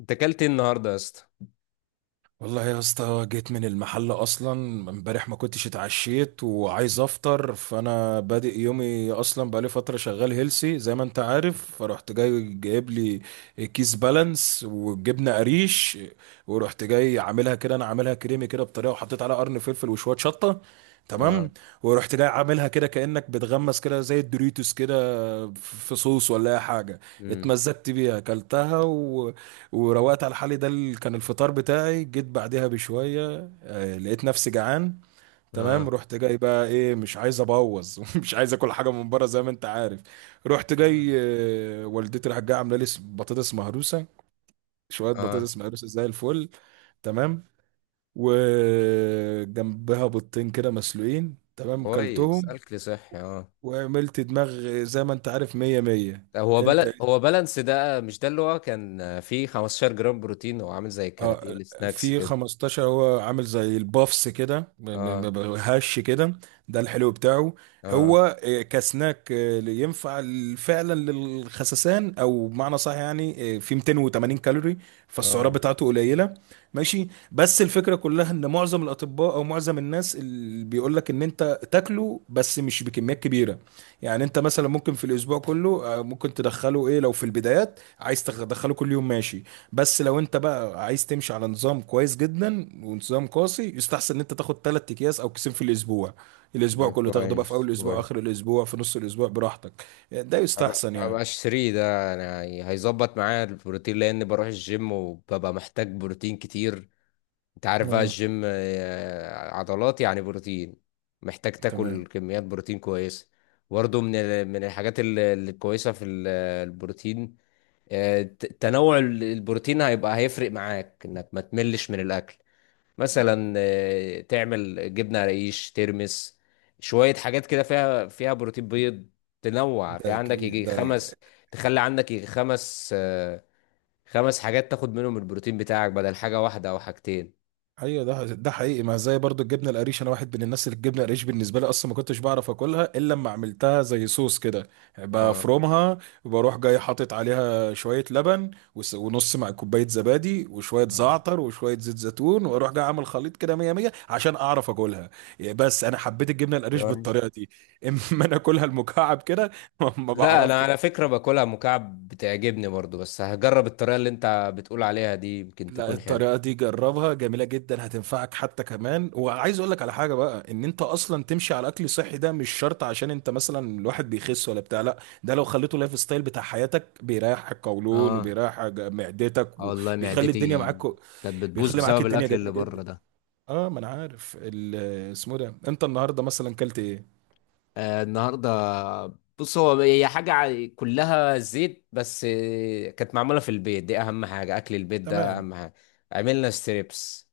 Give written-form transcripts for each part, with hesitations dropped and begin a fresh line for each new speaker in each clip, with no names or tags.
انت اكلت ايه النهارده يا اسطى؟
والله يا اسطى جيت من المحل اصلا. امبارح ما كنتش اتعشيت وعايز افطر، فانا بادئ يومي اصلا. بقالي فتره شغال هيلسي زي ما انت عارف، فرحت جاي جايب لي كيس بالانس وجبنه قريش. ورحت جاي عاملها كده، انا عاملها كريمي كده بطريقه، وحطيت عليها قرن فلفل وشويه شطه.
اه.
تمام. ورحت جاي عاملها كده كانك بتغمس كده زي الدوريتوس كده في صوص ولا اي حاجه.
امم.
اتمزجت بيها، اكلتها وروقت على حالي. ده اللي كان الفطار بتاعي. جيت بعدها بشوية، لقيت نفسي جعان. تمام،
اه.
رحت جاي بقى ايه، مش عايز ابوظ. مش عايز اكل حاجه من بره زي ما انت عارف. رحت جاي،
نعم.
والدتي راحت جايه عامله لي بطاطس مهروسه، شويه
اه،
بطاطس مهروسه زي الفل. تمام، وجنبها بيضتين كده مسلوقين. تمام،
كويس،
كلتهم
اكل صحي، اه.
وعملت دماغ زي ما انت عارف، مية مية.
هو
انت.
بل... هو بالانس ده، مش ده اللي هو كان فيه 15 جرام بروتين؟ هو عامل زي الكاراتيه
اه.
السناكس
في
كده.
15، هو عامل زي البافس كده،
اه،
هش كده. ده الحلو بتاعه.
اه،
هو كسناك، ينفع فعلا للخسسان او بمعنى صح، يعني في 280 كالوري، فالسعرات
اه.
بتاعته قليله. ماشي، بس الفكره كلها ان معظم الاطباء او معظم الناس اللي بيقول لك ان انت تاكله بس مش بكميات كبيره. يعني انت مثلا ممكن في الاسبوع كله، ممكن تدخله ايه، لو في البدايات عايز تدخله كل يوم ماشي. بس لو انت بقى عايز تمشي على نظام كويس جدا ونظام قاسي، يستحسن ان انت تاخد ثلاث اكياس او كيسين في الاسبوع. الاسبوع
آه،
كله تاخده بقى في
كويس
اول الاسبوع،
كويس.
اخر الاسبوع، في نص الاسبوع، براحتك. ده
هبقى
يستحسن يعني.
هبقى اشتريه، ده يعني هيظبط معايا البروتين لان بروح الجيم وببقى محتاج بروتين كتير. انت عارف بقى
اه،
الجيم، عضلات يعني بروتين، محتاج
تمام.
تاكل كميات بروتين كويسه. برضه من الحاجات الكويسه في البروتين، تنوع البروتين هيفرق معاك انك ما تملش من الاكل. مثلا تعمل جبنه رقيش ترمس، شويه حاجات كده فيها بروتين، بيض. تنوع، في
ده
عندك
اكيد
يجي
ده.
خمس، تخلي عندك يجي خمس، خمس حاجات تاخد منهم البروتين بتاعك بدل حاجه واحده او حاجتين.
ايوه، ده حقيقي. ما زي برضو الجبنه القريش، انا واحد من الناس اللي الجبنه القريش بالنسبه لي اصلا ما كنتش بعرف اكلها الا لما عملتها زي صوص كده.
اه.
بفرمها وبروح جاي حاطط عليها شويه لبن ونص مع كوبايه زبادي وشويه
آه.
زعتر وشويه زيت زيتون، واروح جاي عامل خليط كده، مية مية، عشان اعرف اكلها. بس انا حبيت الجبنه القريش
باي.
بالطريقه دي. اما انا اكلها المكعب كده ما
لا، انا
بعرفش.
على فكرة باكلها مكعب بتعجبني برضو، بس هجرب الطريقة اللي انت بتقول عليها دي، يمكن
لا،
تكون
الطريقة
حلوة.
دي جربها، جميلة جدا، هتنفعك حتى. كمان وعايز اقول لك على حاجة بقى، ان انت اصلا تمشي على اكل صحي ده مش شرط عشان انت مثلا الواحد بيخس ولا بتاع. لا، ده لو خليته لايف ستايل بتاع حياتك، بيريح القولون
اه.
وبيريح معدتك
اه والله،
وبيخلي الدنيا
معدتي
معاك.
كانت بتبوظ
بيخلي معاك
بسبب
الدنيا
الاكل
جميلة
اللي بره
جدا.
ده.
اه، ما انا عارف اسمه ده. انت النهاردة مثلا كلت ايه؟
آه، النهارده بص، هي حاجه كلها زيت، بس كانت معموله في البيت، دي اهم حاجه، اكل البيت ده
تمام.
اهم حاجه. عملنا ستريبس.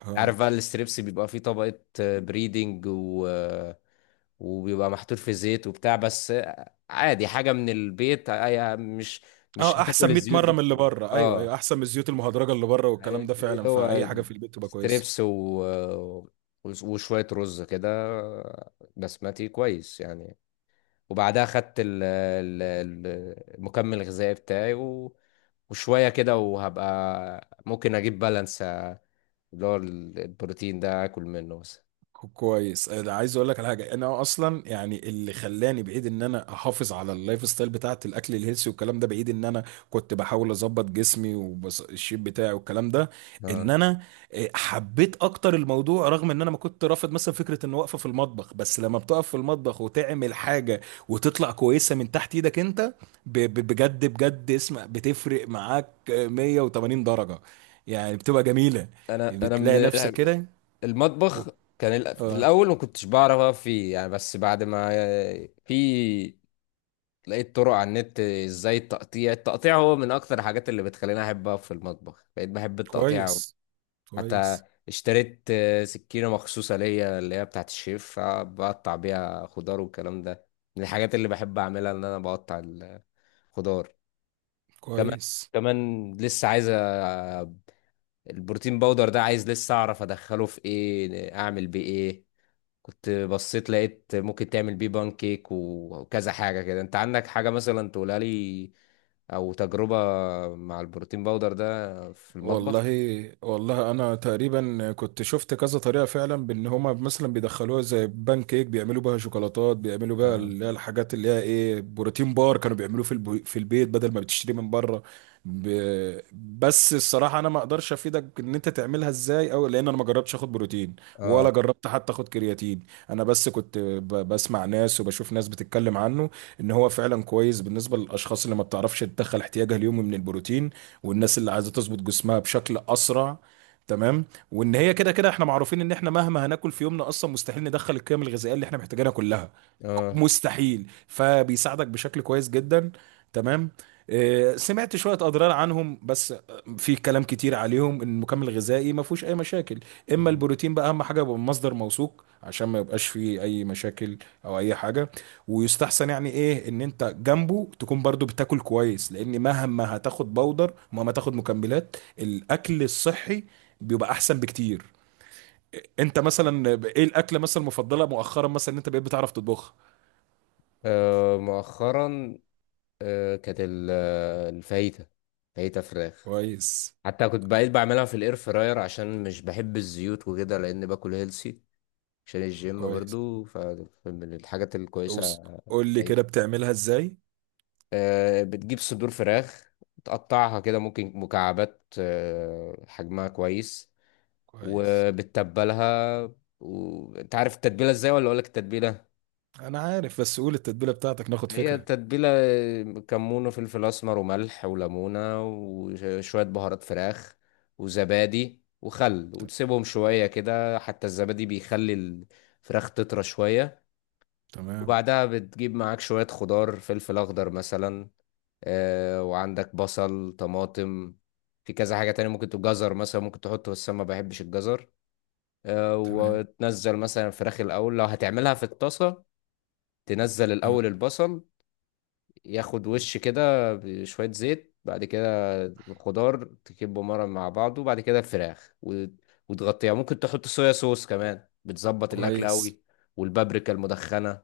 اه.
عارف بقى الستريبس بيبقى فيه طبقة بريدنج و... وبيبقى محطوط في زيت وبتاع بس، عادي، حاجة من البيت، مش
اه،
هتاكل
احسن 100
الزيوت
مرة
دي
من اللي
كتير،
بره. ايوه
اه.
ايوه، احسن من الزيوت المهدرجة اللي بره والكلام ده فعلا، فاي
هو
حاجة في البيت تبقى كويسة.
ستريبس و... وشوية رز كده بسمتي، كويس يعني. وبعدها خدت المكمل الغذائي بتاعي و... وشوية كده، وهبقى ممكن أجيب بالانس اللي هو البروتين ده، اكل منه بس.
كويس. انا عايز اقول لك على حاجه، انا اصلا يعني اللي خلاني بعيد ان انا احافظ على اللايف ستايل بتاعت الاكل الهيلثي والكلام ده، بعيد ان انا كنت بحاول اظبط جسمي والشيب بتاعي والكلام ده،
اه.
ان انا حبيت اكتر الموضوع. رغم ان انا ما كنت رافض مثلا فكره ان واقفه في المطبخ، بس لما بتقف في المطبخ وتعمل حاجه وتطلع كويسه من تحت ايدك انت، بجد بجد اسم بتفرق معاك، 180 درجه، يعني بتبقى جميله،
انا من
بتلاقي نفسك كده.
المطبخ، في الاول ما كنتش بعرف اقف فيه يعني، بس بعد ما في لقيت طرق على النت ازاي التقطيع. التقطيع هو من اكتر الحاجات اللي بتخليني احب اقف في المطبخ. بقيت بحب التقطيع أوي.
كويس.
حتى
كويس.
اشتريت سكينة مخصوصة ليا، اللي هي بتاعت الشيف، بقطع بيها خضار والكلام ده، من الحاجات اللي بحب اعملها ان انا بقطع الخضار كمان.
كويس.
كمان لسه عايز البروتين باودر ده، عايز لسه اعرف ادخله في ايه، اعمل بيه ايه. كنت بصيت لقيت ممكن تعمل بيه بان كيك و- وكذا حاجة كده. انت عندك حاجة مثلا تقولها لي، او تجربة مع البروتين باودر ده في
والله
المطبخ؟
والله، انا تقريبا كنت شفت كذا طريقه فعلا بان هما مثلا بيدخلوها زي بان كيك، بيعملوا بها شوكولاتات، بيعملوا بها
اه،
اللي هي الحاجات اللي هي ايه، بروتين بار، كانوا بيعملوه في في البيت بدل ما بتشتري من بره. ب... بس الصراحه انا ما اقدرش افيدك ان انت تعملها ازاي او، لان انا ما جربتش اخد بروتين
اه،
ولا جربت حتى اخد كرياتين. انا بس كنت بسمع ناس وبشوف ناس بتتكلم عنه، ان هو فعلا كويس بالنسبه للاشخاص اللي ما بتعرفش تدخل احتياجها اليومي من البروتين، والناس اللي عايزه تظبط جسمها بشكل اسرع. تمام. وان هي كده كده احنا معروفين ان احنا مهما هناكل في يومنا اصلا مستحيل ندخل القيم الغذائيه اللي احنا محتاجينها كلها،
اه.
مستحيل، فبيساعدك بشكل كويس جدا. تمام. سمعت شوية أضرار عنهم بس في كلام كتير عليهم إن المكمل الغذائي ما فيهوش أي مشاكل. إما
مم.
البروتين بقى أهم حاجة يبقى من مصدر موثوق عشان ما يبقاش فيه أي مشاكل أو أي حاجة. ويستحسن يعني ايه ان انت جنبه تكون برضو بتاكل كويس، لان مهما هتاخد بودر ومهما تاخد مكملات، الاكل الصحي بيبقى احسن بكتير. انت مثلا ايه الاكله مثلا المفضله مؤخرا مثلا ان انت بقيت بتعرف تطبخها؟
مؤخرا، كانت الفاهيتا، فاهيتا فراخ.
كويس.
حتى كنت بقيت بعملها في الاير فراير عشان مش بحب الزيوت وكده، لان باكل هيلسي عشان الجيم
كويس.
برضو، فمن الحاجات الكويسة.
أوس- قول لي كده
أيضا
بتعملها ازاي.
بتجيب صدور فراخ تقطعها كده، ممكن مكعبات، حجمها كويس،
كويس.
وبتتبلها. وانت عارف التتبيلة ازاي ولا اقولك التتبيلة؟
انا عارف، بس قول التتبيله بتاعتك ناخد
هي
فكره.
تتبيلة كمون وفلفل اسمر وملح وليمونة وشوية بهارات فراخ وزبادي وخل،
ت-
وتسيبهم شوية كده، حتى الزبادي بيخلي الفراخ تطرى شوية.
تمام.
وبعدها بتجيب معاك شوية خضار، فلفل أخضر مثلا، وعندك بصل، طماطم، في كذا حاجة تانية ممكن تبقى جزر مثلا ممكن تحطه، بس أنا ما بحبش الجزر.
تمام.
وتنزل مثلا الفراخ الأول لو هتعملها في الطاسة. تنزل
آه.
الأول البصل، ياخد وش كده بشوية زيت، بعد كده الخضار تكبه مرة مع بعضه، وبعد كده الفراخ وتغطيها. ممكن تحط صويا صوص كمان، بتظبط الأكل
كويس.
أوي، والبابريكا المدخنة.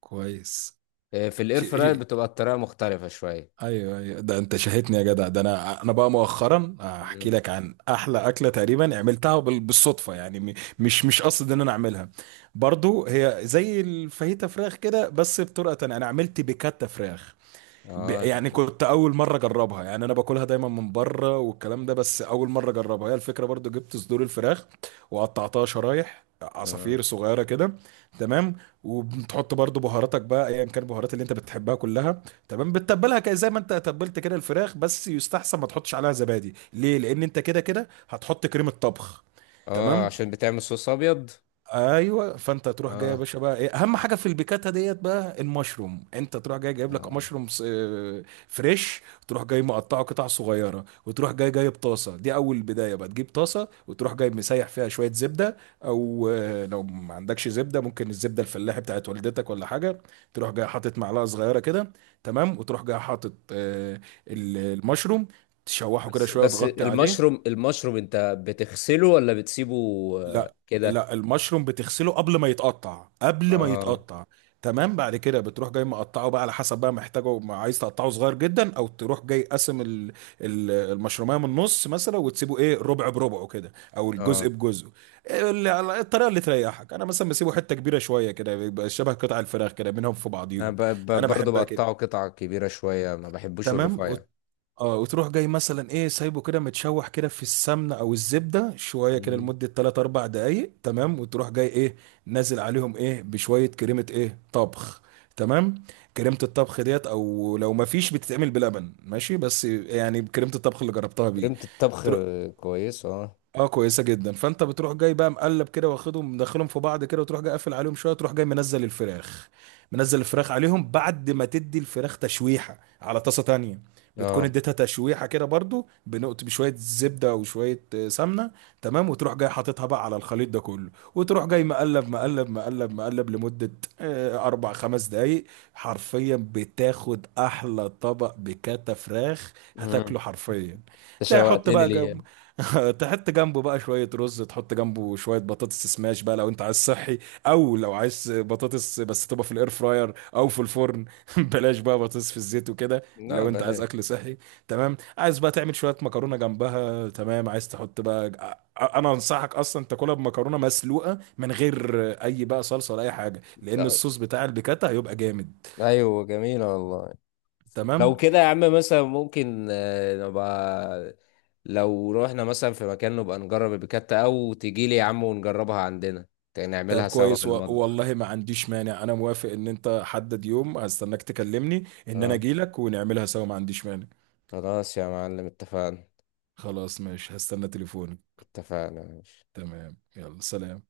كويس.
إيه، في الاير فراير بتبقى الطريقه مختلفه شويه.
ايوه ايوه، ده انت شاهدني يا جدع. ده انا بقى مؤخرا احكي
مم.
لك عن احلى اكله تقريبا عملتها بالصدفه يعني، مش قصد ان انا اعملها. برضو هي زي الفاهيتا فراخ كده بس بطرقه تانية، انا عملت بيكاتا فراخ.
اه،
يعني كنت اول مره اجربها، يعني انا باكلها دايما من بره والكلام ده، بس اول مره اجربها. هي الفكره برضو، جبت صدور الفراخ وقطعتها شرايح
اه.
عصافير صغيره كده. تمام. وبتحط برضو بهاراتك بقى، ايا كان البهارات اللي انت بتحبها كلها. تمام، بتتبلها كده زي ما انت تبلت كده الفراخ، بس يستحسن ما تحطش عليها زبادي، ليه؟ لان انت كده كده هتحط كريمه طبخ. تمام.
عشان بتعمل صوص ابيض.
ايوه، فانت تروح جاي يا
اه،
باشا بقى، ايه اهم حاجه في البيكاتا ديت بقى؟ المشروم. انت تروح جاي جايب لك
اه.
مشروم فريش، تروح جاي مقطعه قطع صغيره. وتروح جاي جايب طاسه، دي اول بدايه بقى، تجيب طاسه وتروح جاي مسيح فيها شويه زبده، او لو ما عندكش زبده ممكن الزبده الفلاحي بتاعت والدتك ولا حاجه. تروح جاي حاطط معلقه صغيره كده. تمام. وتروح جاي حاطط المشروم، تشوحه كده
بس
شويه
بس
وتغطي عليه.
المشروم انت بتغسله ولا بتسيبه؟ آه،
لا
كده.
لا المشروم بتغسله قبل ما يتقطع، قبل ما
اه،
يتقطع. تمام. بعد كده بتروح جاي مقطعه بقى على حسب بقى محتاجه، ما عايز تقطعه صغير جدا، او تروح جاي قاسم المشروميه من النص مثلا، وتسيبه ايه، ربع بربعه كده او
اه.
الجزء بجزء. إيه اللي الطريقه اللي تريحك. انا مثلا بسيبه حته كبيره شويه كده، بيبقى شبه قطع الفراخ كده منهم في
انا
بعضيهم. انا
برضه
بحبها
بقطعه
كده.
قطع كبيره شويه، ما بحبوش
تمام.
الرفيع.
اه، وتروح جاي مثلا ايه، سايبه كده متشوح كده في السمنه او الزبده شويه كده
مم.
لمده 3 4 دقائق. تمام، وتروح جاي ايه، نازل عليهم ايه بشويه كريمه ايه طبخ. تمام. كريمه الطبخ ديت، او لو ما فيش بتتعمل بلبن ماشي، بس يعني كريمه الطبخ اللي جربتها بيه.
كريمه الطبخ،
تروح.
كويس، اه.
اه، كويسه جدا. فانت بتروح جاي بقى مقلب كده واخدهم مدخلهم في بعض كده، وتروح جاي قافل عليهم شويه. تروح جاي منزل الفراخ، منزل الفراخ عليهم بعد ما تدي الفراخ تشويحه على طاسه تانية. بتكون
اه.
اديتها تشويحه كده برضو، بنقط بشويه زبده وشويه سمنه. تمام. وتروح جاي حاططها بقى على الخليط ده كله، وتروح جاي مقلب مقلب مقلب مقلب لمده اربع خمس دقايق. حرفيا بتاخد احلى طبق بكاتا فراخ،
مم.
هتاكله حرفيا.
انت
تحط
شوقتني
بقى
ليه؟
تحط جنبه بقى شوية رز، تحط جنبه شوية بطاطس سماش بقى لو انت عايز صحي، او لو عايز بطاطس بس تبقى في الاير فراير او في الفرن. بلاش بقى بطاطس في الزيت وكده
لا
لو انت عايز
بلاش.
اكل صحي. تمام، عايز بقى تعمل شوية مكرونة جنبها. تمام، عايز تحط بقى، انا انصحك اصلا تاكلها بمكرونة مسلوقة من غير اي بقى صلصة ولا اي حاجة، لان
آه،
الصوص بتاع البيكاتا هيبقى جامد.
ايوه، جميله والله.
تمام.
لو كده يا عم، مثلا ممكن نبقى لو رحنا مثلا في مكان نبقى نجرب البيكاتا، او تجيلي يا عم ونجربها عندنا،
طب
نعملها سوا في
كويس
المطبخ.
والله ما عنديش مانع، انا موافق. ان انت حدد يوم هستناك، تكلمني ان انا
اه.
اجيلك ونعملها سوا، ما عنديش مانع.
خلاص يا معلم، اتفقنا.
خلاص ماشي، هستنى تليفونك.
اتفقنا، ماشي.
تمام، يلا سلام.